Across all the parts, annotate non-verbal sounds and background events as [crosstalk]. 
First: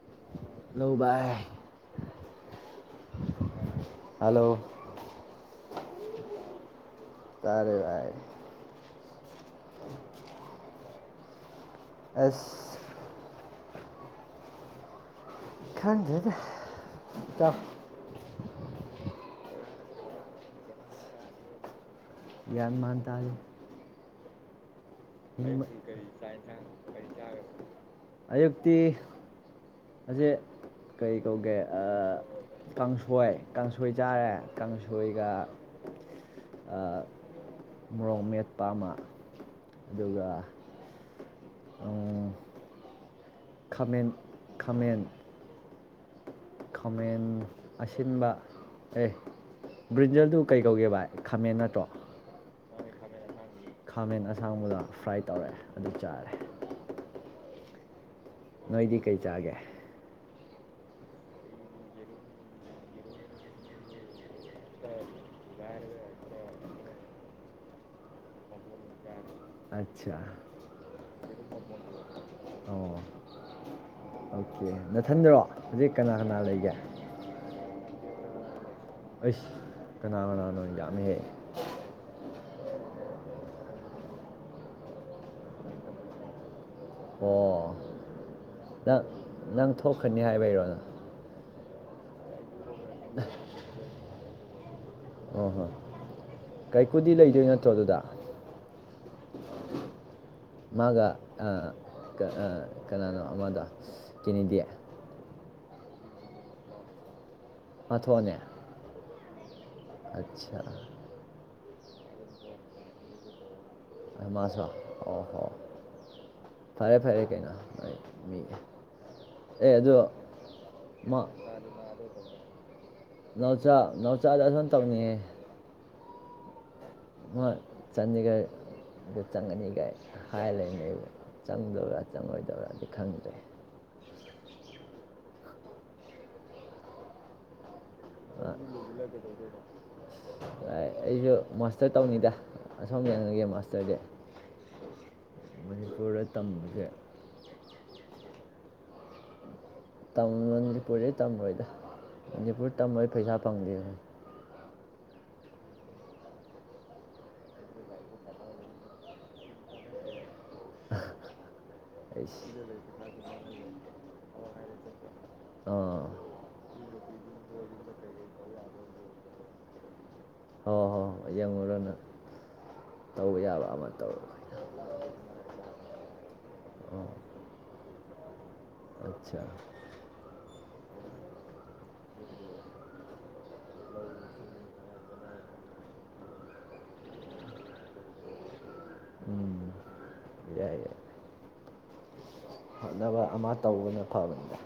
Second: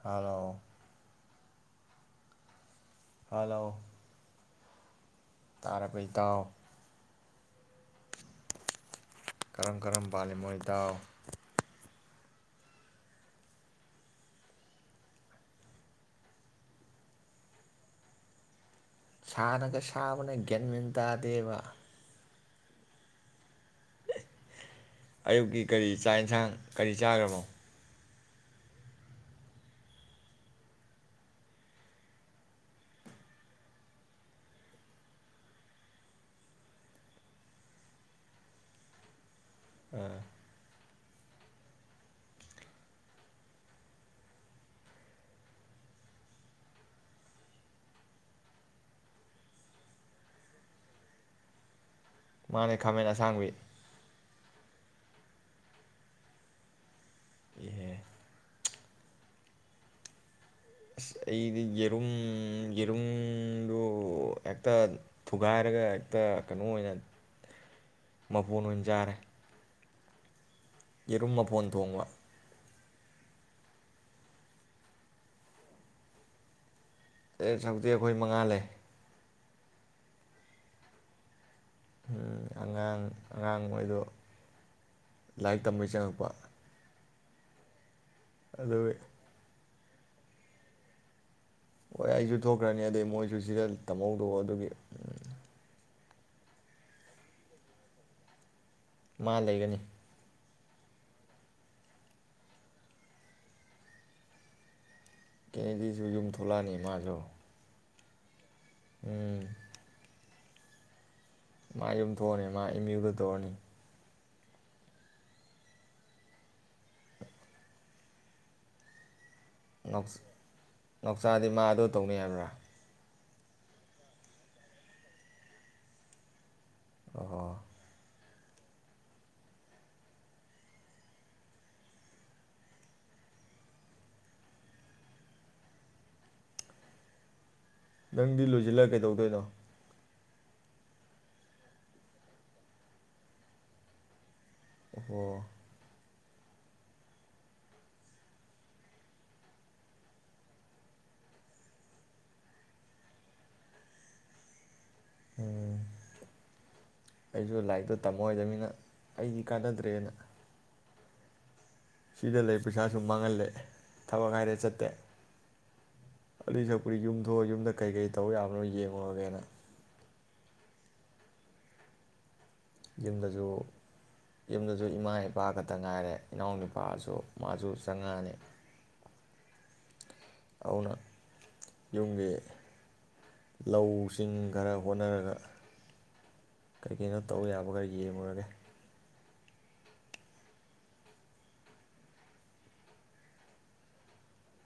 hello hello ꯚꯏ hello hello ꯇꯥꯔꯕ ꯏꯇꯥꯎ ꯇꯥꯔꯦ ꯚꯥꯏ ꯀꯔꯝ ꯀꯔꯝ ꯄꯥꯜꯂꯤ ꯃꯣꯏ ꯗꯥꯎ ꯑꯦꯁ ꯈꯪꯗꯦꯗ ꯏꯇꯥꯎ ꯁꯥꯅꯒ ꯁꯥꯕꯅ ꯒꯦꯟꯃꯤꯦꯟ ꯇꯥꯗꯦꯕ ꯒꯌꯥ꯭ꯟ ꯃꯥꯟꯇꯥꯗꯦ ꯑꯌꯨꯛꯀꯤ ꯀꯔꯤ ꯆꯥꯛ ꯌꯦꯟꯁꯥꯡ ꯀꯔꯤ ꯆꯥꯈ꯭ꯔꯕꯣ ꯑꯌꯨꯛꯇꯤ ꯑꯁꯤ ꯀꯩ ꯀꯧꯒꯦ ꯀꯥꯡꯁꯣꯏ ꯀꯥꯡꯁꯣꯏ ꯆꯥꯔꯦ ꯀꯥꯡꯁꯣꯏꯒ ꯃꯣꯔꯣꯛ ꯃꯦꯠꯄ ꯑꯃ ꯑꯗꯨꯒ ꯑ ꯈꯥꯃꯦꯟ ꯈꯥꯃꯦꯟ ꯈꯥꯃꯦꯟ ꯑꯁꯤꯟꯕ ꯑꯦ ꯕ꯭ꯔꯤꯟꯖꯜꯗꯨ ꯀꯩ ꯀꯧꯒꯦ ꯚꯏ ꯈꯥꯃꯦꯟ ꯅꯠꯇ꯭ꯔꯣ ꯃꯥꯅꯦ ꯈꯥꯃꯦꯟ ꯑꯁꯥꯡꯕꯤ ꯈꯥꯃꯦꯟ ꯑꯁꯥꯡꯕꯗ ꯐ꯭ꯔꯥꯏ ꯇꯧꯔꯑꯦ ꯑꯗꯨ ꯆꯥꯔꯦ ꯏꯍꯦ ꯅꯣꯏꯗꯤ ꯀꯩ ꯆꯥꯒꯦ ꯑꯁ ꯑꯩꯗꯤ ꯌꯦꯔꯨꯝ ꯌꯦꯔꯨꯝꯗꯨ ꯍꯦꯛꯇ ꯊꯨꯒꯥꯏꯔꯒ ꯍꯦꯛꯇ ꯀꯩꯅꯣ ꯑꯣꯏꯅ ꯃꯄꯣꯟ ꯑꯣꯏꯅ ꯆꯥꯔꯦ ꯑꯆꯥ ꯌꯦꯔꯨꯝ ꯃꯐꯣꯟ ꯊꯣꯡꯕ ꯑꯣ ꯑꯣꯀꯦ ꯅꯊꯟꯗꯔꯣ ꯍꯧꯖꯤꯛ ꯀꯅꯥ ꯀꯅꯥ ꯂꯩꯒꯦ ꯑꯦ ꯁꯛꯇꯤ ꯑꯩꯈꯣꯏ ꯃꯉꯥ ꯂꯩ ꯑꯩꯁ ꯀꯅꯥ ꯀꯅꯥꯅꯣ ꯌꯥꯝꯃꯦꯍꯦ ꯑꯉꯥꯡ ꯑꯉꯥꯡ ꯃꯣꯏꯗꯣ ꯂꯥꯏꯔꯤꯛ ꯇꯝꯕꯩ ꯆꯪꯉꯛꯄ ꯑꯣ ꯑꯗꯨꯒꯤ ꯇ ꯅꯪ ꯊꯣꯛꯀꯅꯤ ꯍꯥꯏꯕꯩꯔꯣꯅ ꯑꯣꯏ ꯑꯩꯖꯨꯠ ꯊꯣꯛꯈ꯭ꯔꯅꯤ ꯑꯗꯩ ꯃꯣꯏꯖꯨ ꯁꯤꯗ ꯇꯝꯍꯧꯗ ꯑꯗꯨꯒꯤ ꯑꯣ ꯍꯣ ꯀꯥꯏꯀꯨꯗꯤ ꯂꯩꯗꯣꯏ ꯅꯠꯇ꯭ꯔꯣ ꯑꯗꯨꯗ ꯃꯥ ꯂꯩꯒꯅꯤ ꯃꯥꯒ ꯀꯅꯥꯅꯣ ꯑꯃꯗꯣ ꯀꯤꯅꯤꯗꯤ ꯀꯦꯒꯤꯁꯨ ꯌꯨꯝ ꯊꯣꯛꯂꯛꯑꯅꯤ ꯃꯥꯁꯨ ꯄꯥꯊꯣꯅꯦ ꯎꯝ ꯑꯆꯥ ꯃꯥ ꯌꯨꯝꯊꯣꯛꯑꯅꯤ ꯃꯥ ꯏꯝꯌꯨꯗꯥ ꯇꯧꯔꯥꯅꯤ ꯑꯩꯃꯥꯁ ꯑꯣ ꯍꯣ ꯐꯔꯦ ꯐꯔꯦ ꯀꯩꯅꯣ ꯃꯤ ꯑꯦ ꯑꯗꯣ ꯅꯣꯛꯁ ꯅꯥꯎꯆꯥꯗꯤ ꯃꯥ ꯑꯗꯨ ꯇꯧꯅꯤ ꯍꯥꯏꯕ꯭ꯔꯥ ꯅꯥꯎꯆꯥꯥ ꯅꯥꯎꯆꯥꯗ ꯑꯗꯨꯝ ꯇꯧꯅꯤꯌꯦ ꯑꯣꯍꯣ ꯃ ꯆꯠꯅꯤꯒꯔ ꯑꯗꯨ ꯆꯪꯉꯅꯤꯒꯥꯏ ꯍꯥꯏ ꯂꯩꯅꯦ ꯆꯪꯗꯣꯏꯕꯔꯥ ꯆꯪꯉꯣꯏꯗꯣꯏꯔꯥꯗꯤ ꯈꯪꯗ꯭ꯔꯦ ꯅꯪꯗꯤ ꯂꯣꯏꯁꯤꯜꯂ ꯀꯩꯗꯧꯗꯣꯏꯅꯣ ꯑꯩꯖꯨ ꯃꯥꯁꯇꯔ ꯇꯧꯅꯤꯗ ꯑꯁꯣꯝ ꯌꯦꯡꯅꯒꯦ ꯃꯥꯁꯇꯔꯗꯤ ꯑꯣ ꯃꯅꯤꯄꯨꯔꯗ ꯇꯝꯕꯁꯦ ꯃꯅꯤꯄꯨꯔꯩ ꯇꯝꯃꯣꯏꯗ ꯃꯅꯤꯄꯨꯔ ꯇꯝꯃꯣꯏ ꯄꯩꯁꯥ ꯐꯪꯗꯦꯅꯤ ꯎꯝ ꯑꯩꯁꯨ ꯂꯥꯏꯔꯤꯛꯇꯣ ꯇꯝꯃꯣꯏꯗꯃꯤꯅꯤꯅ ꯑꯩꯗꯤ ꯀꯥꯟꯅꯗ꯭ꯔꯦꯅ ꯁꯤꯗ ꯂꯩ ꯄꯩꯁꯥꯁꯨ ꯃꯥꯡꯍꯜꯂꯦ ꯑ [inaudible] ꯑꯂꯤ ꯁꯛꯄꯨꯗꯤ ꯌꯨꯝ ꯊꯣꯛꯣꯛꯑꯒ ꯌꯨꯝꯗ ꯀꯩꯀꯔꯤ ꯇꯧ ꯌꯥꯕꯅꯣ ꯌꯦꯡꯉꯨꯔꯒꯦꯅ ꯍꯣꯏ ꯍꯣꯏ ꯍ ꯌꯦꯡꯉꯨꯔꯅ ꯌꯨꯝꯗꯁꯨ ꯌꯨꯝꯗꯁꯨ ꯏꯃꯥ ꯏꯄꯥ ꯈꯛꯇ ꯉꯥꯏꯔꯦ ꯏꯅꯥꯎ ꯑꯣ ꯅꯨꯄꯥꯑꯁꯨ ꯃꯥꯁꯨ ꯆꯪꯉꯛꯑꯅꯤ ꯑꯆꯥ ꯍꯧꯅ ꯌꯨꯝꯒꯤ ꯂꯧꯁꯤꯡ ꯈꯔ ꯍꯣꯠꯅꯔꯒ ꯀꯩ ꯀꯩꯅꯣ ꯇꯧ ꯌꯥꯕ ꯈꯔ ꯌꯦꯡꯂꯡꯉꯨꯔꯒꯦ ꯎꯝ ꯌꯥꯏ ꯌꯥꯏ ꯍꯣꯠꯅꯕ ꯑꯃ ꯇꯧꯕꯅ ꯐꯕꯅꯤꯗ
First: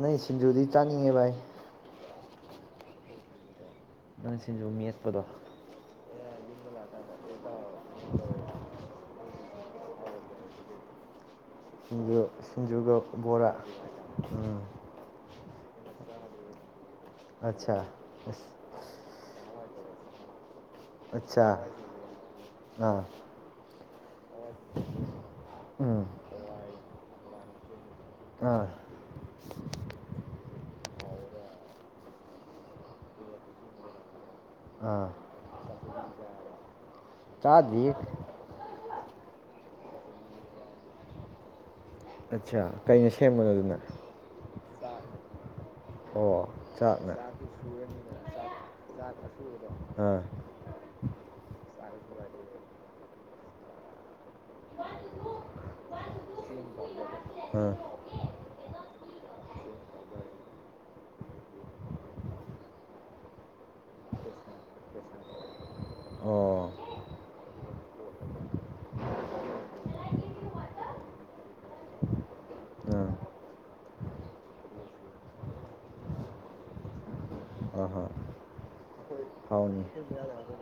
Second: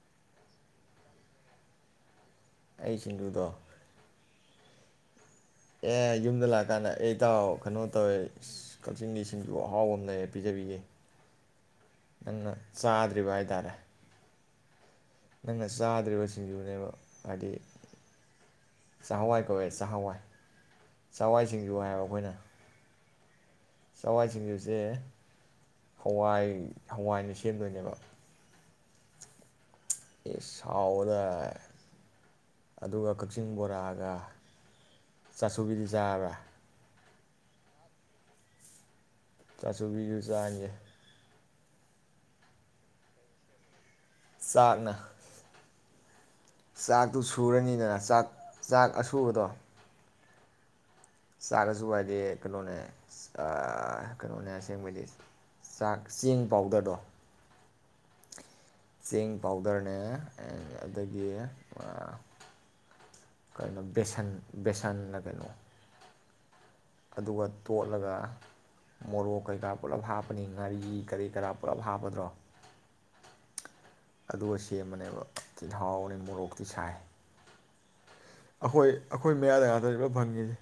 ꯅꯣꯏ ꯁꯤꯡꯖꯨꯗꯤ ꯆꯥꯅꯤꯡꯉꯦ ꯚꯥꯏ ꯑꯩ ꯁꯤꯡꯗꯨꯨꯗꯣ ꯅꯪ ꯁꯤꯁꯤꯡꯖꯨ ꯃꯤꯌꯦꯠꯄꯗꯣ ꯑꯦ ꯌꯨꯝꯗ ꯂꯥꯛꯑꯀꯥꯟꯗ ꯑꯩꯇꯥꯎ ꯀꯩꯅꯣ ꯇꯧꯋꯦ ꯀꯛꯆꯤꯡꯒꯤ ꯁꯤꯡꯖꯨ ꯑꯍꯥꯎꯕ ꯑꯃ ꯂꯩ ꯄꯤꯖꯕꯤꯒꯦ ꯅꯪꯅ ꯁꯤꯟꯖꯨꯒ ꯆꯥꯗ꯭ꯔꯤꯕ ꯕꯣꯔꯥ ꯍꯥꯏꯇꯥꯔꯦ ꯎꯝ ꯅꯪꯅ ꯆꯥꯗ꯭ꯔꯤꯕꯁꯤꯡꯗꯨꯅꯦꯕ ꯍꯥꯏ ꯑꯠꯆꯥ ꯑꯁ ꯆꯍꯋꯥꯥꯏ ꯍꯣꯏꯦ ꯆꯍꯥꯟꯋꯥꯏ ꯑꯆꯥ ꯑꯥ ꯆꯋꯥꯏꯁꯤꯡꯖꯁꯦ ꯎꯝ ꯍꯋꯥꯏ ꯍꯋꯥꯏꯅ ꯁꯦꯝꯗꯣꯏꯅꯦꯕ ꯑꯥ ꯑꯦ ꯁꯥꯎꯗ ꯑꯗꯨꯒ ꯀꯛꯆꯤꯡ ꯕꯣꯔꯥꯒ ꯑꯥ ꯆꯥꯁꯨꯕꯤꯗꯤ ꯆꯥꯕ꯭ꯔꯥ ꯆꯥꯗ ꯆꯥꯁꯨꯕꯤꯁꯨ ꯆꯥꯡꯥꯟꯒꯦ ꯑꯠꯆꯥ ꯀꯩꯅ ꯁꯦꯝꯕꯅꯣ ꯑꯗꯨꯅ ꯆꯥꯛꯅ ꯑꯣ ꯆꯥꯛꯅ ꯆꯥꯛꯇꯨ ꯁꯨꯔꯅꯤꯗꯅ ꯆꯥꯛ ꯆꯥꯛ ꯑꯁꯨꯕꯗꯣ ꯑꯥ ꯆꯥꯛꯒꯁꯨ ꯍꯥꯏꯗꯤ ꯀꯩꯅꯣꯅꯦ ꯀꯩꯅꯣꯅꯦ ꯑꯁꯦꯡꯕꯗꯤ ꯆꯥꯛ ꯆꯦꯡ ꯄꯥꯎꯗꯔꯗꯣ ꯑꯥ ꯆꯦꯡ ꯄꯥꯎꯗꯔꯅꯦ ꯑꯦ ꯑꯗꯒꯤ ꯀꯩꯅꯣ ꯕꯦꯁꯟ ꯕꯦꯁꯟꯅ ꯀꯩꯅꯣ ꯑꯣ ꯑꯗꯨꯒ ꯇꯣꯠꯂꯒ ꯃꯣꯔꯣꯛ ꯀꯩꯀꯥ ꯄꯨꯂꯞ ꯍꯥꯞꯄꯅꯤ ꯉꯥꯔꯤ ꯀꯔꯤ ꯀꯔꯥ ꯄꯨꯂꯞ ꯍꯥꯞꯄꯗ꯭ꯔꯣ ꯑꯥ ꯑꯗꯨꯒ ꯁꯦꯝꯕꯅꯦꯕ ꯇꯤꯜꯍꯥꯎꯅꯤ ꯃꯣꯔꯣꯛꯇꯤ ꯁꯥꯏ ꯑꯥ ꯍꯥ ꯑꯩꯈꯣꯏ ꯑꯩꯈꯣꯏ ꯃꯌꯥꯗ ꯍꯥꯎꯅꯤ ꯉꯥꯛꯇꯔꯤꯕ ꯐꯪꯉꯤꯁꯦ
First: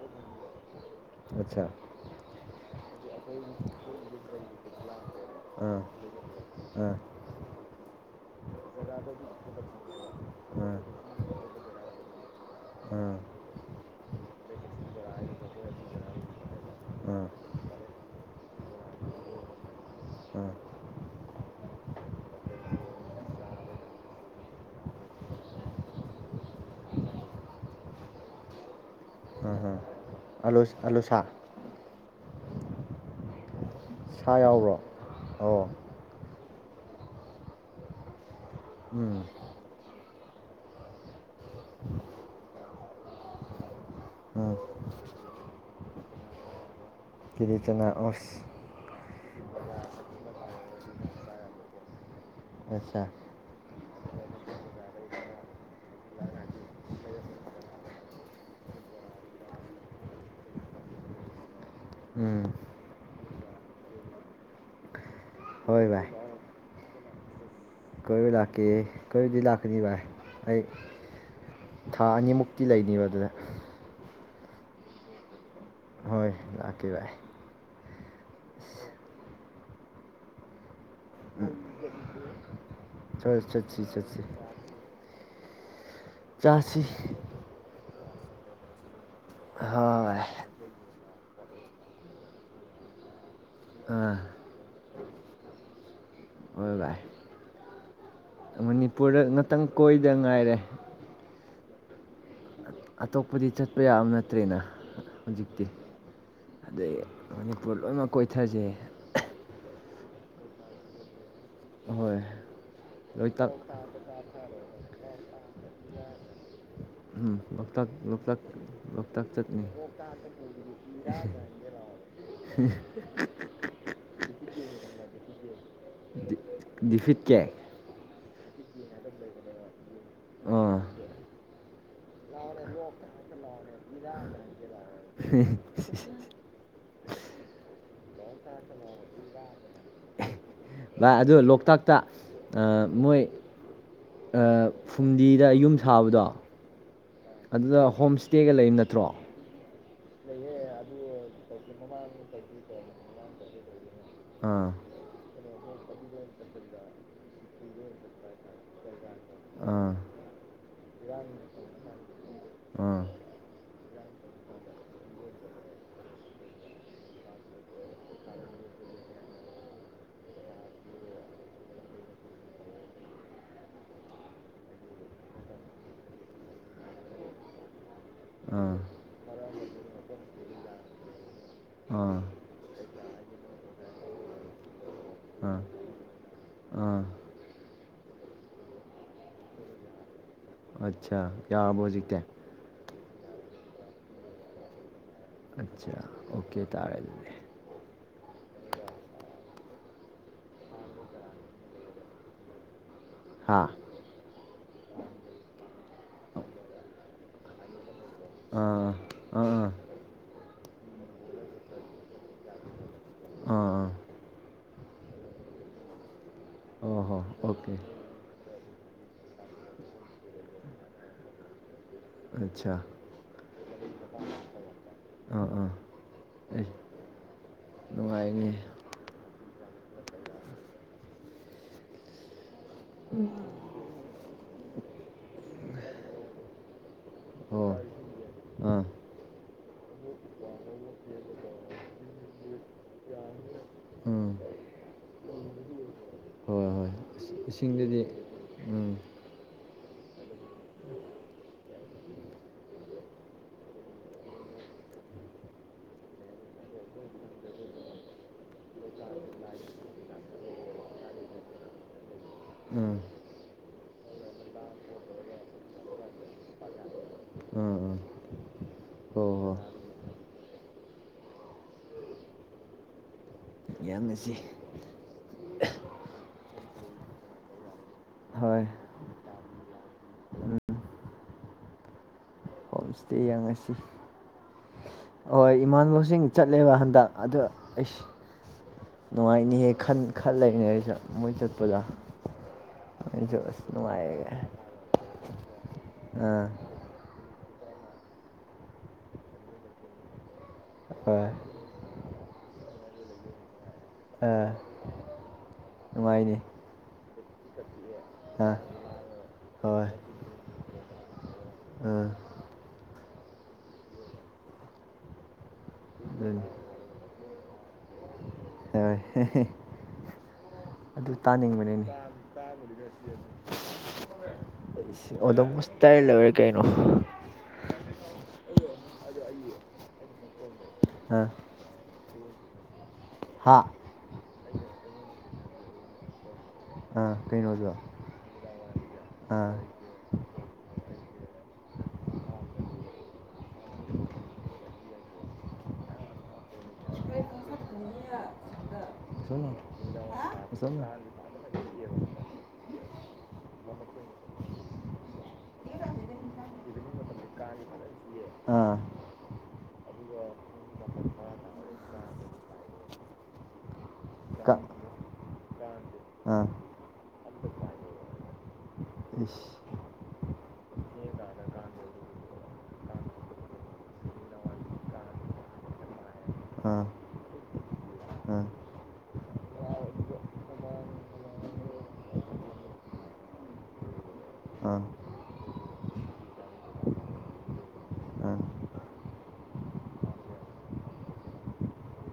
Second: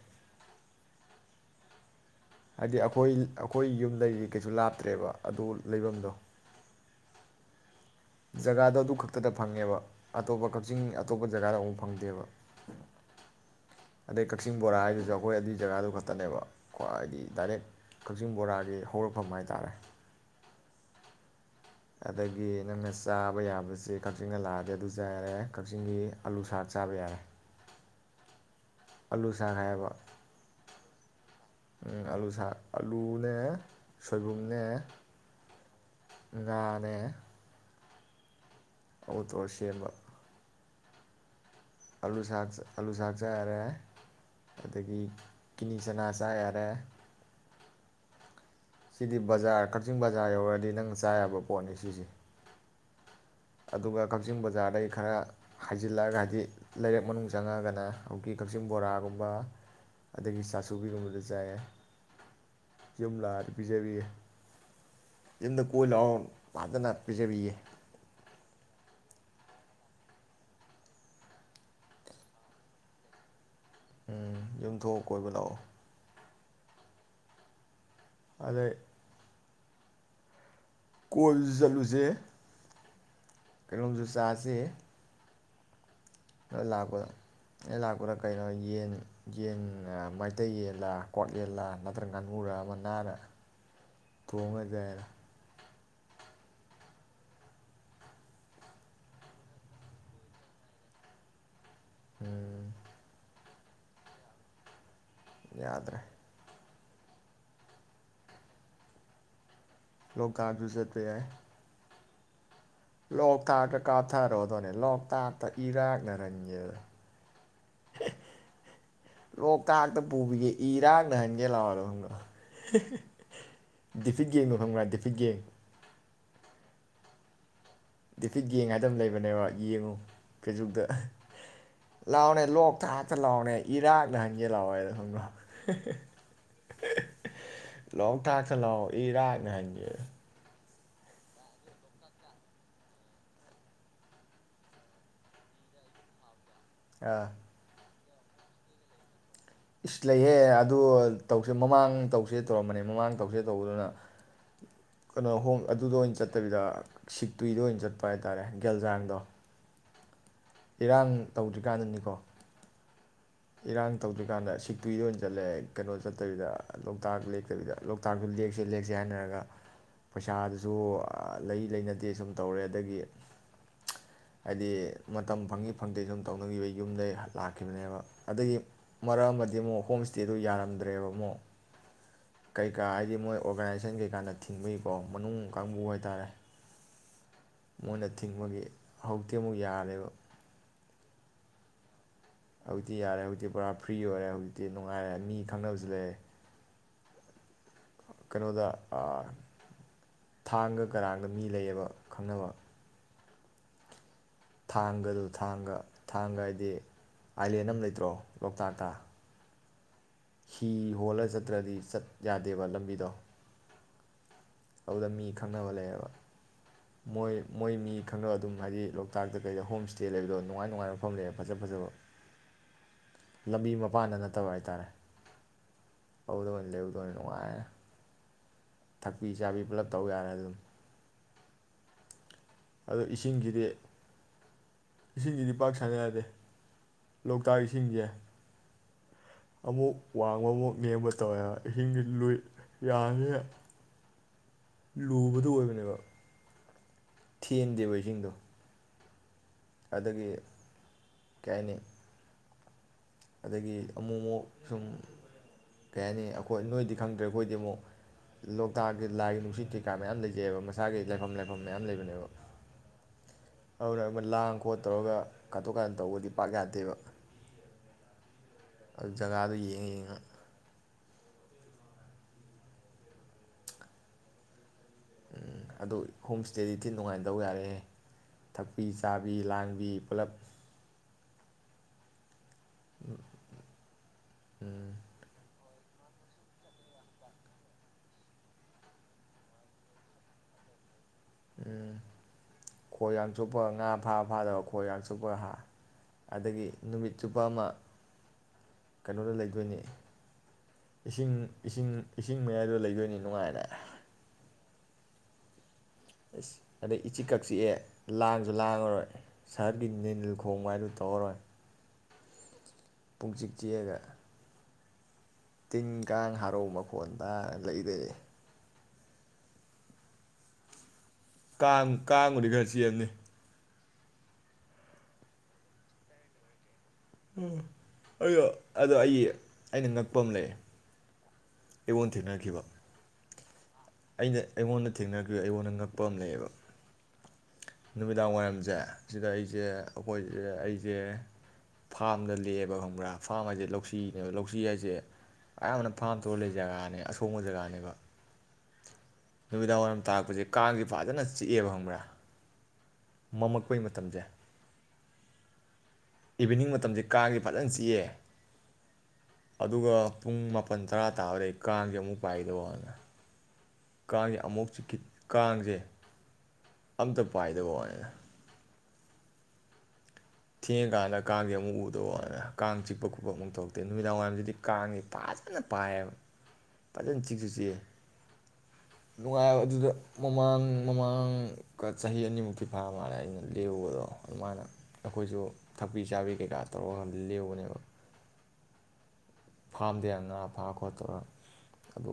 ꯑꯠꯆꯥ ꯍꯥꯏꯗꯤ ꯑꯩꯈꯣꯏ ꯑꯩꯈꯣꯏ ꯌꯨꯝ ꯂꯩꯔꯤ ꯀꯩꯁꯨ ꯂꯥꯞꯇ꯭ꯔꯦꯕ ꯑꯗꯨ ꯑꯥ ꯂꯩꯐꯝꯗꯣ ꯑꯥ ꯖꯒꯥꯗꯣ ꯑꯗꯨ ꯈꯛꯇꯗ ꯐꯪꯉꯦꯕ ꯑꯇꯣꯞꯄ ꯑꯥ ꯀꯛꯆꯤꯡ ꯑꯇꯣꯞꯄ ꯖꯒꯥꯗ ꯑꯃꯨꯛ ꯐꯪꯗꯦꯕ ꯑꯥ ꯑꯗꯩ ꯀꯛꯆꯤꯡ ꯕꯣꯔꯥ ꯍꯥꯏꯗꯨꯁꯨ ꯑꯩꯈꯣꯏ ꯑꯗꯨꯒꯤ ꯖꯒꯥꯗꯨ ꯈꯛꯇꯅꯦꯕ ꯈ꯭ꯋꯥ ꯍꯥꯏꯗꯤ ꯎꯝ ꯗꯥꯏꯔꯦꯛ ꯀꯛꯆꯤꯡ ꯕꯣꯔꯥꯒꯤ ꯍꯧꯔꯛꯐꯝ ꯍꯥꯏꯇꯥꯔꯦ ꯎꯝ ꯑꯗꯒꯤ ꯅꯪꯅ ꯆꯥꯕ ꯌꯥꯕꯕꯁꯤꯦ ꯀꯛꯆꯤꯡꯗ ꯂꯥꯛꯑꯗꯤ ꯑꯗꯨ ꯆꯥ ꯌꯥꯔꯦ ꯀꯛꯆꯤꯡꯒꯤ ꯑꯥꯂꯨ ꯁꯥꯛ ꯆꯥꯕ ꯌꯥꯔꯦ ꯑꯥꯂꯨ ꯁꯥꯡ ꯎꯝ ꯎꯝ ꯍꯥꯏꯕ ꯑꯂꯨ ꯑꯂꯨꯁꯥ ꯎ ꯑꯂꯨ ꯁꯥ ꯑꯂꯨꯅꯦ ꯁꯥ ꯌꯥꯎꯕ꯭ꯔꯣ ꯑꯣ ꯅꯦ ꯎꯝ ꯑꯠꯇꯣꯛꯑ ꯁꯦꯝꯕ ꯑꯥꯂꯨ ꯑꯥꯂꯨ ꯁꯥꯛ ꯆꯥ ꯌꯥꯔꯦ ꯎꯝ ꯑꯗꯒꯤ ꯀꯤꯅꯤ ꯆꯅꯥ ꯆꯥ ꯌꯥꯔꯦ ꯀꯔꯤꯆꯅꯥ ꯑꯣꯁ ꯁꯤꯗꯤ ꯕꯖꯥꯔ ꯀꯛꯆꯤꯡ ꯕꯖꯥꯔ ꯌꯧꯔꯗꯤ ꯅꯪ ꯆꯥꯕ ꯄꯣꯠꯅꯤ ꯁꯤꯁꯦ ꯑꯆꯥ ꯑꯗꯨꯒ ꯀꯛꯆꯤꯡ ꯕꯖꯥꯔꯗꯒꯤ ꯈꯔ ꯍꯥꯏꯖꯤꯜꯂꯛꯑꯒ ꯍꯥꯏꯗꯤ ꯂꯩꯔꯛ ꯃꯅꯨꯡ ꯆꯪꯉꯛꯒꯅ ꯍꯧꯖꯤꯛꯀꯤ ꯀꯛꯆꯤꯡ ꯕꯣꯔꯥꯒꯨꯝꯕ ꯑꯗꯒꯤ ꯆꯥꯁꯨꯕꯤꯒꯨꯝꯕꯗ ꯆꯥꯏꯌꯦ ꯎꯝ ꯌꯨꯝ ꯂꯥꯛꯑꯗꯤ ꯄꯤꯖꯕꯤꯌꯦ ꯌꯨꯝꯗ ꯍꯣꯏ ꯀꯣꯏ ꯚꯥꯏ ꯂꯥꯛꯑꯣ ꯐꯖꯅ ꯄꯤꯖꯕꯤꯌꯦ ꯀꯣꯏ ꯂꯥꯛꯀꯦ ꯀꯔꯤꯗꯤ ꯂꯥꯛꯀꯅꯤ ꯚꯥꯏ ꯑꯩ ꯊꯥ ꯑꯅꯤꯃꯨꯛꯇꯤ ꯂꯩꯅꯤꯕ ꯑꯗꯨꯗ ꯎꯝ ꯌꯨꯝꯊꯣꯛꯑ ꯀꯣꯏꯕ ꯂꯥꯛꯑꯣ ꯀꯦ ꯕꯥꯏ ꯑꯗ ꯀꯣꯜ ꯆꯠꯂꯨꯁꯦ ꯆꯠ ꯆꯠꯆꯤ ꯀꯩꯅꯣꯝꯁꯨ ꯆꯠꯆꯤ ꯂꯥꯛꯀ ꯂꯥꯛꯀꯔ ꯀꯩꯅꯣ ꯌꯦꯟ ꯌꯦꯟ ꯍꯣꯏ ꯃꯩꯇꯩ ꯌꯦꯟꯂꯥ ꯀꯣꯠꯂꯜꯂꯥ ꯅꯠꯇ꯭ꯔꯒ ꯉꯥꯅꯨꯔ ꯑꯃ ꯅꯥꯔ ꯑꯥ ꯊꯣꯡꯉꯗꯏꯔ ꯍꯣꯏ ꯚꯥꯏ ꯃꯅꯤꯄꯨꯔꯗ ꯉꯥꯛꯇꯪ ꯀꯣꯏꯗ ꯉꯥꯏꯔꯦ ꯎꯝ ꯑꯇꯣꯞꯄꯗꯤ ꯆꯠꯄ ꯌꯥꯕ ꯅꯠꯇ꯭ꯔꯦꯅ ꯍꯧꯖꯤꯛꯇꯤ ꯌꯥꯗ꯭ꯔꯦ ꯑꯗꯩ ꯃꯅꯤꯄꯨꯔ ꯂꯣꯏꯃꯛ ꯀꯣꯏꯊꯁꯦ ꯂ ꯍꯥꯥ ꯁ ꯇ ꯌꯥꯏ ꯍꯣꯏ ꯂꯣ ꯂꯣꯛꯇꯥꯛ ꯊꯥ ꯀ ꯀꯥꯊꯥ ꯔꯣꯗꯣꯅꯦ ꯂꯣꯛꯇꯥꯛꯇ ꯏꯔꯥꯛꯅꯔꯟꯉꯦ ꯎꯝ ꯂꯣꯛꯇꯥꯛ ꯂꯣꯛꯇꯥꯛ ꯂꯣꯛꯇꯥꯛ ꯆꯠꯅꯤ ꯂꯣꯛꯇꯥꯛꯇ ꯄꯨꯕꯤꯒꯦ ꯏꯔꯥꯛꯅꯍꯟꯒꯦ ꯂꯥꯛꯑꯣ ꯗꯤꯐꯤꯛ ꯌꯦꯡꯕꯣ ꯈꯪꯕ꯭ꯔꯥ ꯗꯤꯐꯤꯛ ꯌꯦꯡ ꯗꯤꯐꯤꯠ ꯀꯦ ꯗꯤꯐꯤꯠ ꯌꯦꯡ ꯍꯥꯏꯗꯅ ꯂꯩꯕꯅꯦꯕ ꯌꯦꯡꯉꯨ ꯑꯥ ꯀꯩꯖꯨꯛꯇ ꯂꯥꯛꯥꯎꯑꯣꯅꯦ ꯂꯣꯛ ꯊꯥꯛꯇ ꯂꯥꯎꯑꯣꯅꯦ ꯏꯔꯥꯛꯅ ꯍꯟꯒꯦ ꯂꯥꯛꯑꯣ ꯍꯥꯏꯅ ꯈꯪꯗꯣ ꯂꯣꯛ ꯊꯥꯛꯇ ꯂꯥꯛꯑꯣ ꯏꯔꯥꯛꯅ ꯍꯟꯒꯦ ꯚꯥꯏ ꯑꯗ ꯂꯣꯛꯇꯥꯛꯇ ꯃꯣꯏ ꯐꯨꯝꯗꯤꯗ ꯌꯨꯝ ꯁꯥꯕꯗꯣ ꯑꯥ ꯑꯗꯨꯗ ꯍꯣꯝ ꯏꯁꯇꯦꯒ ꯂꯩ ꯅꯠꯇ꯭ꯔꯣ ꯏꯁ ꯂꯩꯍꯦ ꯑꯗꯨ ꯇꯧꯁꯦ ꯃꯃꯥꯡ ꯇꯧꯁꯦ ꯇꯧꯔꯝꯕꯅꯦ ꯃꯃꯥꯡ ꯇꯧꯁꯦ ꯇꯧꯕꯗꯨꯅ ꯑꯥ ꯀꯩꯅꯣ ꯍꯣꯡ ꯑꯗꯨꯗ ꯑꯣꯏꯅ ꯆꯠꯇꯕꯤꯗ ꯁꯤꯛꯇꯨꯏꯗ ꯑꯣꯏꯅ ꯆꯠꯄ ꯍꯥꯏꯇꯥꯥꯔꯦ ꯒꯦꯜꯖꯥꯡꯗꯣ ꯑꯥ ꯏꯔꯥꯡ ꯇꯧꯗ꯭ꯔꯤꯀꯥꯟꯗꯅꯤꯀꯣ ꯑꯥ ꯏꯔꯥꯡ ꯇꯧꯗ꯭ꯔꯤꯀꯥꯟꯗ ꯁꯤꯛꯇꯨꯔꯤꯗ ꯑꯣꯏꯅ ꯆꯠꯂꯦ ꯀꯩꯅꯣ ꯆꯠꯇꯕꯤꯗ ꯂꯣꯛꯇꯥꯛ ꯂꯦꯛꯇꯕꯤꯗ ꯂꯣꯛꯇꯥꯛꯁꯨ ꯂꯦꯛꯁꯦ ꯂꯦꯛꯁꯦ ꯍꯥꯏꯅꯔꯒ ꯄꯩꯁꯥꯗꯨꯁꯨ ꯂꯩ ꯂꯩꯅꯗꯦ ꯁꯨꯝ ꯇꯧꯔꯦ ꯑꯗꯒꯤ ꯍꯥꯏꯗꯤ ꯃꯇꯝ ꯐꯪꯏꯤ ꯐꯪꯗꯦ ꯁꯨꯝ ꯇꯧꯅꯈꯤꯕ ꯌꯨꯝꯗꯩ ꯂꯥꯛꯈꯤꯕꯅꯦꯕ ꯑꯗꯒꯤ ꯃꯔꯛ ꯑꯃꯗꯤ ꯑꯃꯨꯛ ꯍꯣꯝ ꯏꯁꯇꯦꯗꯨ ꯌꯥꯔꯝꯗ꯭ꯔꯦꯕ ꯑꯃꯨꯛ ꯑꯥ ꯑꯥ ꯀꯩꯀꯥ ꯍꯥꯏꯗꯤ ꯃꯣꯏ ꯑꯣꯔꯒꯅꯥꯏꯖꯦꯁꯟ ꯀꯩꯀꯥꯅ ꯊꯤꯡꯕꯒꯤꯀꯣ ꯃꯅꯨꯡ ꯑꯥ ꯀꯥꯡꯕꯨ ꯍꯥꯏꯇꯥꯔꯦ ꯑꯥ ꯃꯣꯏꯅ ꯊꯤꯡꯕꯒꯤ ꯍꯧꯖꯤꯛꯇꯤ ꯑꯃꯨꯛ ꯌꯥꯔꯦꯕ ꯑꯆꯥ ꯌꯥꯔꯕꯣ ꯍꯧꯖꯤꯛꯇꯤ ꯍꯧꯖꯤꯛꯇꯤ ꯌꯥꯔꯦ ꯍꯧꯖꯤꯛꯇꯤ ꯄꯨꯔꯥ ꯐ꯭ꯔꯤ ꯑꯣꯏꯔꯦ ꯍꯧꯖꯤꯛꯇꯤ ꯅꯨꯡꯉꯥꯏꯔꯦ ꯃꯤ ꯈꯪꯅꯕꯁꯨ ꯑꯠꯆꯥ ꯂꯩꯔꯦ ꯑꯣꯀꯦ ꯇꯥꯔꯦ ꯑꯗꯨꯅꯦ ꯀꯩꯅꯣꯗ ꯍꯥꯥ ꯊꯥꯡꯒꯗꯨ ꯊꯥꯡꯒ ꯊꯥꯡꯒ ꯍꯥꯏꯗꯤ ꯑꯥꯏꯂꯦꯟ ꯑꯃ ꯂꯩꯇ꯭ꯔꯣ ꯂꯣꯛꯇꯥꯛꯇ ꯑꯥ ꯑꯥ ꯑꯥ ꯑꯥ ꯍꯤ ꯍꯣꯜꯂ ꯆꯠꯇ꯭ꯔꯗꯤ ꯆꯠ ꯌꯥꯗꯦꯕ ꯂꯝꯕꯤꯗꯣ ꯑꯥ ꯑꯗꯨꯗ ꯃꯤ ꯈꯪꯅꯕ ꯂꯩꯌꯦꯕ ꯑꯣ ꯍꯣ ꯃꯣꯏ ꯃꯣꯏ ꯑꯣꯀꯦ ꯃꯤ ꯈꯪꯅꯕ ꯑꯗꯨꯝ ꯍꯥꯏꯗꯤ ꯂꯣꯛꯇꯥꯛꯇ ꯀꯩꯗ ꯍꯣꯝ ꯏꯁꯇꯦ ꯂꯩꯕꯗꯣ ꯅꯨꯡꯉꯥꯏ ꯅꯨꯡꯉꯥꯏꯕ ꯃꯐꯝ ꯂꯩꯌꯦꯦꯕ ꯐꯖ ꯐꯖꯕ ꯑꯠꯆꯥ ꯂꯝꯕꯤ ꯃꯄꯥꯟꯗ ꯅꯠꯇꯕ ꯍꯥꯏ ꯇꯥꯔꯦ ꯑꯥ ꯑꯥ ꯑꯗꯨꯗ ꯑꯦ ꯑꯣꯏꯅ ꯂꯩꯔꯗꯣ ꯑꯣꯏꯅ ꯅꯨꯡꯉꯥꯏ ꯅ ꯅꯨꯡꯉꯥꯏꯅꯤ ꯊꯛꯄꯤ ꯆꯥꯕꯤ ꯄꯨꯂꯞ ꯇꯧ ꯌꯥꯔꯦ ꯑꯗꯨꯝ ꯑꯗꯣ ꯏꯁꯤꯡꯁꯤꯗꯤ ꯏꯁꯤꯡꯁꯤꯗꯤ ꯄꯥꯛ ꯁꯥꯟꯅ ꯌꯥꯗꯦ ꯂꯣꯛꯇꯥꯛ ꯑꯣ ꯏꯁꯤꯡꯁꯦ ꯑꯥ ꯑꯃꯨꯛ ꯋꯥꯡꯕ ꯑꯃꯨꯛ ꯅꯦꯝꯕ ꯇꯧꯋꯦ ꯏꯍꯤꯡꯁꯤ ꯌꯥꯅꯤ ꯎꯝ ꯂꯨꯕꯗꯨ ꯑꯣꯏꯕꯅꯦꯕ ꯍꯣꯏ ꯍꯣꯏ ꯊꯦꯟꯗꯦꯕ ꯏꯁꯤꯡꯗꯗꯤ ꯏꯁꯤꯡꯗꯣ ꯎꯝ ꯑꯗꯒꯤ ꯀꯩ ꯍꯥꯏꯅꯤ ꯑꯗꯒꯤ ꯑꯃꯨꯛ ꯑꯃꯨꯛ ꯁꯨꯝ ꯀꯩ ꯍꯥꯏꯅꯤ ꯑꯩꯈꯣꯏ ꯅꯣꯏꯗꯤ ꯈꯪꯗ꯭ꯔꯦ ꯑꯩꯈꯣꯏꯗꯤ ꯑꯃꯨꯛ ꯂꯣꯛꯇꯥꯛꯀꯤ ꯂꯥꯏꯒꯤ ꯅꯨꯡꯁꯤꯠ ꯀꯩꯀꯥ ꯃꯌꯥꯝ ꯂꯩꯖꯩꯑꯕ ꯃꯁꯥꯒꯤ ꯂꯥꯏꯐꯝ ꯂꯥꯏꯐꯝ ꯃꯌꯥꯝ ꯂꯩꯕꯅꯦꯕ ꯎꯝ ꯑꯗꯨꯅ ꯂꯥꯡ ꯈꯣꯠ ꯇꯧꯔꯒ ꯀꯥꯊꯣꯛ ꯀꯥꯔꯟ ꯇꯧꯕꯗꯤ ꯄꯥꯛ ꯌꯥꯗꯦꯕ ꯎꯝ ꯎꯝ ꯑꯗꯨ ꯍꯣꯏ ꯖꯒꯥꯗ ꯍꯣꯏ ꯌꯦꯡꯉ ꯌꯦꯉ ꯌꯥꯝꯅꯁꯤ ꯝ ꯑꯗꯨ ꯍꯣꯝ ꯏꯁꯇꯦꯗꯤ ꯊꯤ ꯅꯨꯡꯉꯥꯏꯅꯗꯧ ꯌꯥꯔꯦ ꯍꯣꯏ ꯊꯛꯄꯤ ꯆꯥꯕꯤ ꯂꯥꯡꯕꯤ ꯄꯨꯂꯞ ꯍꯣꯝ ꯏꯁꯇꯦ ꯌꯦꯡꯉꯁꯤ ꯍꯣꯏ ꯏꯃꯥꯟꯅꯕꯁꯤꯡ ꯆꯠꯂꯦꯕ ꯍꯟꯗꯛ ꯑꯗꯨ ꯑꯩꯁ ꯅꯨꯡꯉꯥꯏꯅꯤꯍꯦ ꯈꯟ ꯂꯩꯔꯤꯉꯩꯁꯨ ꯎꯝ ꯈꯣꯏ ꯌꯥ ꯑꯩꯁꯨ ꯆꯣꯞꯄ ꯑꯁ ꯉꯥ ꯐꯥ ꯅꯨꯡꯉꯥꯏꯌꯦ ꯐꯥꯗꯕ ꯈꯣꯏ ꯌꯥꯝ ꯆꯣꯞꯄꯒ ꯍꯥ ꯑꯥ ꯑꯗꯒꯤ ꯅꯨꯃꯤꯠ ꯆꯨꯞꯄ ꯑꯃ ꯀꯩꯅꯣꯗ ꯂꯩꯗꯣꯏꯅꯤ ꯍꯣꯏ ꯏꯁꯤꯡ ꯏꯁꯤꯡ ꯏꯁꯤꯡ ꯃꯌꯥꯏꯗꯣ ꯂꯩꯗꯣꯏꯅꯤ ꯅꯨꯡꯉꯥꯏꯔ ꯑꯥ ꯅꯨꯡꯉꯥꯏꯅꯤ ꯑꯁ ꯑꯗꯩ ꯏꯆꯤꯛꯀꯛ ꯆꯤꯛꯑꯦ ꯂꯥꯡꯁꯨ ꯑꯥ ꯂꯥꯡꯉꯔꯣꯏ ꯍꯣꯏ ꯁꯍꯔꯒꯤ ꯅꯤꯜ ꯈꯣꯡꯕ ꯍꯥꯏꯗꯨ ꯇꯧꯔꯔꯣꯏ ꯑꯥ ꯄꯨꯡ ꯆꯤꯛ ꯆꯤꯛꯑꯒ ꯇꯤꯟ ꯀꯥꯡ ꯑꯗꯨꯅꯤ ꯍꯔꯥꯎ ꯃꯈꯣꯟ ꯇꯥꯔ ꯂꯩꯗꯣꯏꯅꯤ ꯍꯣꯏ ꯑꯗꯨ ꯇꯥꯅꯤꯡꯕꯅꯤꯅꯦ ꯀꯥꯡ ꯀꯥꯡ ꯕꯨꯗꯤ ꯈꯔ ꯆꯤꯛꯑ ꯆꯦꯜꯃꯤ ꯑꯣꯗꯣꯃꯁ ꯇꯩꯏꯔ ꯂꯣꯏꯔꯦ ꯀꯩꯩꯅꯣ ꯎꯝ ꯑꯩ ꯑꯗꯣ ꯑꯩ ꯑꯩꯅ ꯉꯛꯄ ꯑꯃ ꯂꯩ ꯑ ꯑꯩꯉꯣꯟ ꯊꯦꯡꯅꯈꯤꯕ ꯑꯩꯅ ꯑꯩꯉꯣꯟꯗ ꯊꯦꯡꯅꯈꯤꯕ꯭ ꯑꯩꯉꯣꯟꯗ ꯉꯛꯄ ꯑꯃ ꯂꯩꯌꯦꯕ ꯑꯥ ꯀꯩꯅꯣꯗꯣ ꯅꯨꯃꯤꯗꯥꯡ ꯋꯥꯏꯔꯝꯁꯦ ꯁꯤꯗ ꯑꯥ ꯑꯩꯁꯦ ꯑꯩꯈꯣꯏ ꯑꯩꯁꯦ ꯐꯥꯔꯝꯗ ꯂꯦꯛꯑꯦꯕ ꯈꯪꯕ꯭ꯔꯥ ꯐꯥꯔꯝ ꯍꯥꯏꯁꯦ ꯂꯧꯁꯤꯅꯦꯕ ꯂꯧꯁꯤ ꯍꯥꯏꯁꯦ ꯑꯌꯥꯝꯕꯅ ꯐꯥꯝ ꯇꯧꯔ ꯂꯩ ꯖꯒꯥꯅꯦ ꯑꯁꯣꯡꯕ ꯖꯒꯥꯅꯦꯕ ꯅꯨꯃꯤꯗꯥꯡ ꯋꯥꯏꯔꯝ ꯇꯥꯔꯛꯄꯁꯦ ꯀꯥꯡꯁꯤꯦ ꯐꯖꯅ ꯆꯤꯛꯑꯦꯕ ꯈꯪꯕ꯭ꯔꯥ ꯃꯝꯃꯛꯄꯒꯤ ꯃꯇꯝꯁꯦ ꯏꯚꯤꯅꯤꯡ ꯃꯇꯝꯁꯦ ꯀꯥꯡꯁꯤ ꯐꯖꯅ ꯆꯤꯛꯑꯦ ꯑꯥ ꯑꯗꯨꯒ ꯄꯨꯡ ꯃꯥꯄꯜ ꯇꯔꯥ ꯇꯥꯕꯗ ꯀꯥꯡꯁ ꯑꯃꯨꯛ ꯄꯥꯏꯒꯤꯗꯧꯕꯩ ꯋꯥꯅꯦ ꯀꯥꯡꯁꯦ ꯀ ꯑꯃꯨꯛ ꯆꯤꯠ ꯀꯥꯡꯁꯦ ꯑꯥ ꯑꯝꯇ ꯄꯥꯏꯗꯕ ꯋꯥꯅꯤꯅ ꯏꯁ ꯊꯦꯡꯉꯀꯥꯟꯗ ꯀꯥꯡꯖꯤ ꯑꯃꯨꯛ ꯎꯗ ꯋꯥꯅꯦ ꯀꯥꯡ ꯆꯤꯛꯄ ꯈꯣꯠꯄ ꯑꯃꯨꯛ ꯊꯣꯛꯧꯛꯇꯦ ꯅꯨꯃꯤꯗꯥꯡ ꯋꯥꯏꯔꯝꯁꯤꯗꯤ ꯀꯥꯡꯁꯤꯦ ꯐꯖꯅ ꯄꯥꯏꯌꯦꯕ ꯑꯥ ꯐꯖꯅ ꯆꯤꯛꯁꯤ ꯆꯤꯛ ꯑꯥ ꯅꯨꯡꯉꯥꯏꯕ ꯑꯗꯨꯗ ꯃꯃꯥꯡ ꯃꯃꯥꯡꯒ ꯆꯍꯤ ꯑꯅꯤꯃꯨꯛꯇꯤ ꯐꯥ ꯃꯥꯜꯂꯦ ꯑꯩꯅ ꯂꯦꯛꯎꯨꯕꯗꯣ ꯑꯗꯨꯃꯥꯏꯅ ꯑꯥ ꯑꯩꯈꯣꯏꯁꯨ ꯊꯛꯄꯤ ꯆꯥꯕꯤ ꯀꯩꯀꯥ ꯇꯧꯔ ꯂꯩꯕꯅꯦꯕ ꯑꯥ ꯐꯥꯝꯗꯦ ꯌꯥꯝ ꯉꯥ ꯐꯥꯔ ꯈꯣꯠꯇꯔ ꯑꯗꯨ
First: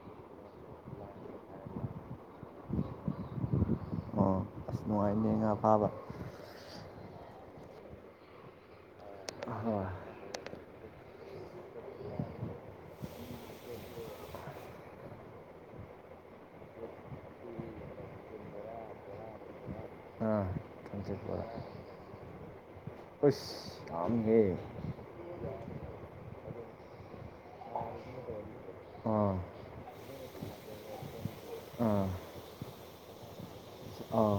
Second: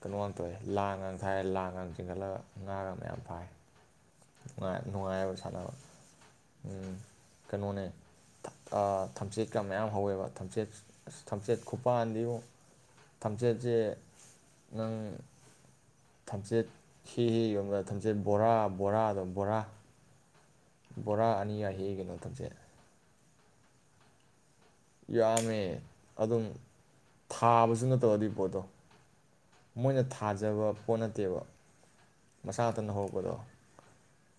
ꯀꯩꯅꯣꯃ ꯇꯧꯋꯦ ꯂꯥꯡꯒꯥꯡ ꯊꯥꯏꯔꯦ ꯂꯥꯡꯒ ꯆꯤꯡꯈꯠꯂꯒ ꯉꯥꯒ ꯃ ꯌꯥꯝ ꯐꯥꯏ ꯑꯣ ꯑꯁ ꯅꯨꯡꯉ ꯅꯨꯡꯉꯥꯏ ꯅꯨꯡꯉꯥꯏꯅꯦ ꯉꯥ ꯁꯥꯟꯅꯕ ꯐꯥꯕ ꯀꯩꯅꯣꯅꯦ ꯊꯝꯆꯦꯠꯀ ꯍꯣꯏ ꯃꯌꯥꯝ ꯍꯧꯋꯦꯕ ꯊꯝꯆꯦꯠ ꯑꯁ ꯊꯝꯆꯦꯠ ꯈꯨꯄꯥꯟꯥꯟꯗꯤꯕꯨꯨ ꯊꯝꯆꯦꯠꯁꯦ ꯅꯪ ꯊꯝꯆꯦꯠ ꯍꯤ ꯍꯤ ꯌꯣꯟꯕꯗ ꯊꯝꯆꯦꯠ ꯕꯣꯔꯥ ꯕꯣꯔꯥꯗꯣ ꯕꯣꯔꯥ ꯑꯥ ꯕꯣꯔꯥ ꯀꯥꯡꯆꯤꯄꯨꯔ ꯑꯅꯤꯒ ꯍꯦꯛꯑ ꯀꯩꯅꯣ ꯊꯝꯆꯦꯠ ꯑꯁ ꯌꯥꯝꯃꯦꯍꯦ ꯌꯥꯝꯃꯦ ꯑꯗꯨꯝ ꯊꯥꯕꯁꯨ ꯅꯠꯇꯖ ꯑꯗꯨꯏ ꯄꯣꯠꯇꯣ ꯑꯥ ꯃꯣꯏꯅ ꯊꯥꯖꯕ ꯄꯣꯠ ꯅꯠꯇꯦꯕ ꯑꯥ ꯃꯁꯥ ꯃꯊꯟꯇꯅ ꯍꯧꯔꯛꯄꯗꯣ ꯑꯥ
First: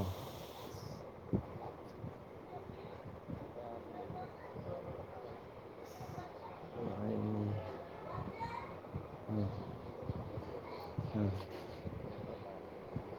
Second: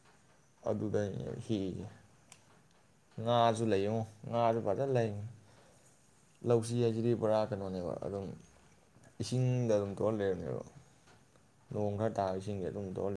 ꯑꯗꯨꯗꯅꯦꯕ ꯍꯦꯛꯏꯁꯦ ꯉꯥꯁꯨ ꯂꯩꯌꯦꯉꯣ ꯉꯥꯁꯨ ꯐꯖꯅ ꯂꯩꯕꯅꯤ ꯂꯧꯁꯤ ꯍꯥꯏꯁꯤꯗꯤ ꯄꯨꯔꯥ ꯅꯨꯡꯉꯥꯏꯅꯤ ꯀꯩꯅꯣꯅꯦꯕ ꯑꯗꯨꯝ ꯎꯝ ꯏꯁꯤꯡꯗ ꯑꯗꯨꯝ ꯇꯣꯛꯑꯒ ꯂꯩꯔꯕꯝꯅꯦꯕ ꯎꯝ ꯅꯣꯡ ꯈꯔ ꯇꯥꯕ ꯏꯁꯤꯡꯁꯦ ꯑꯗꯨꯝ ꯇꯣꯛꯍꯜꯂꯤ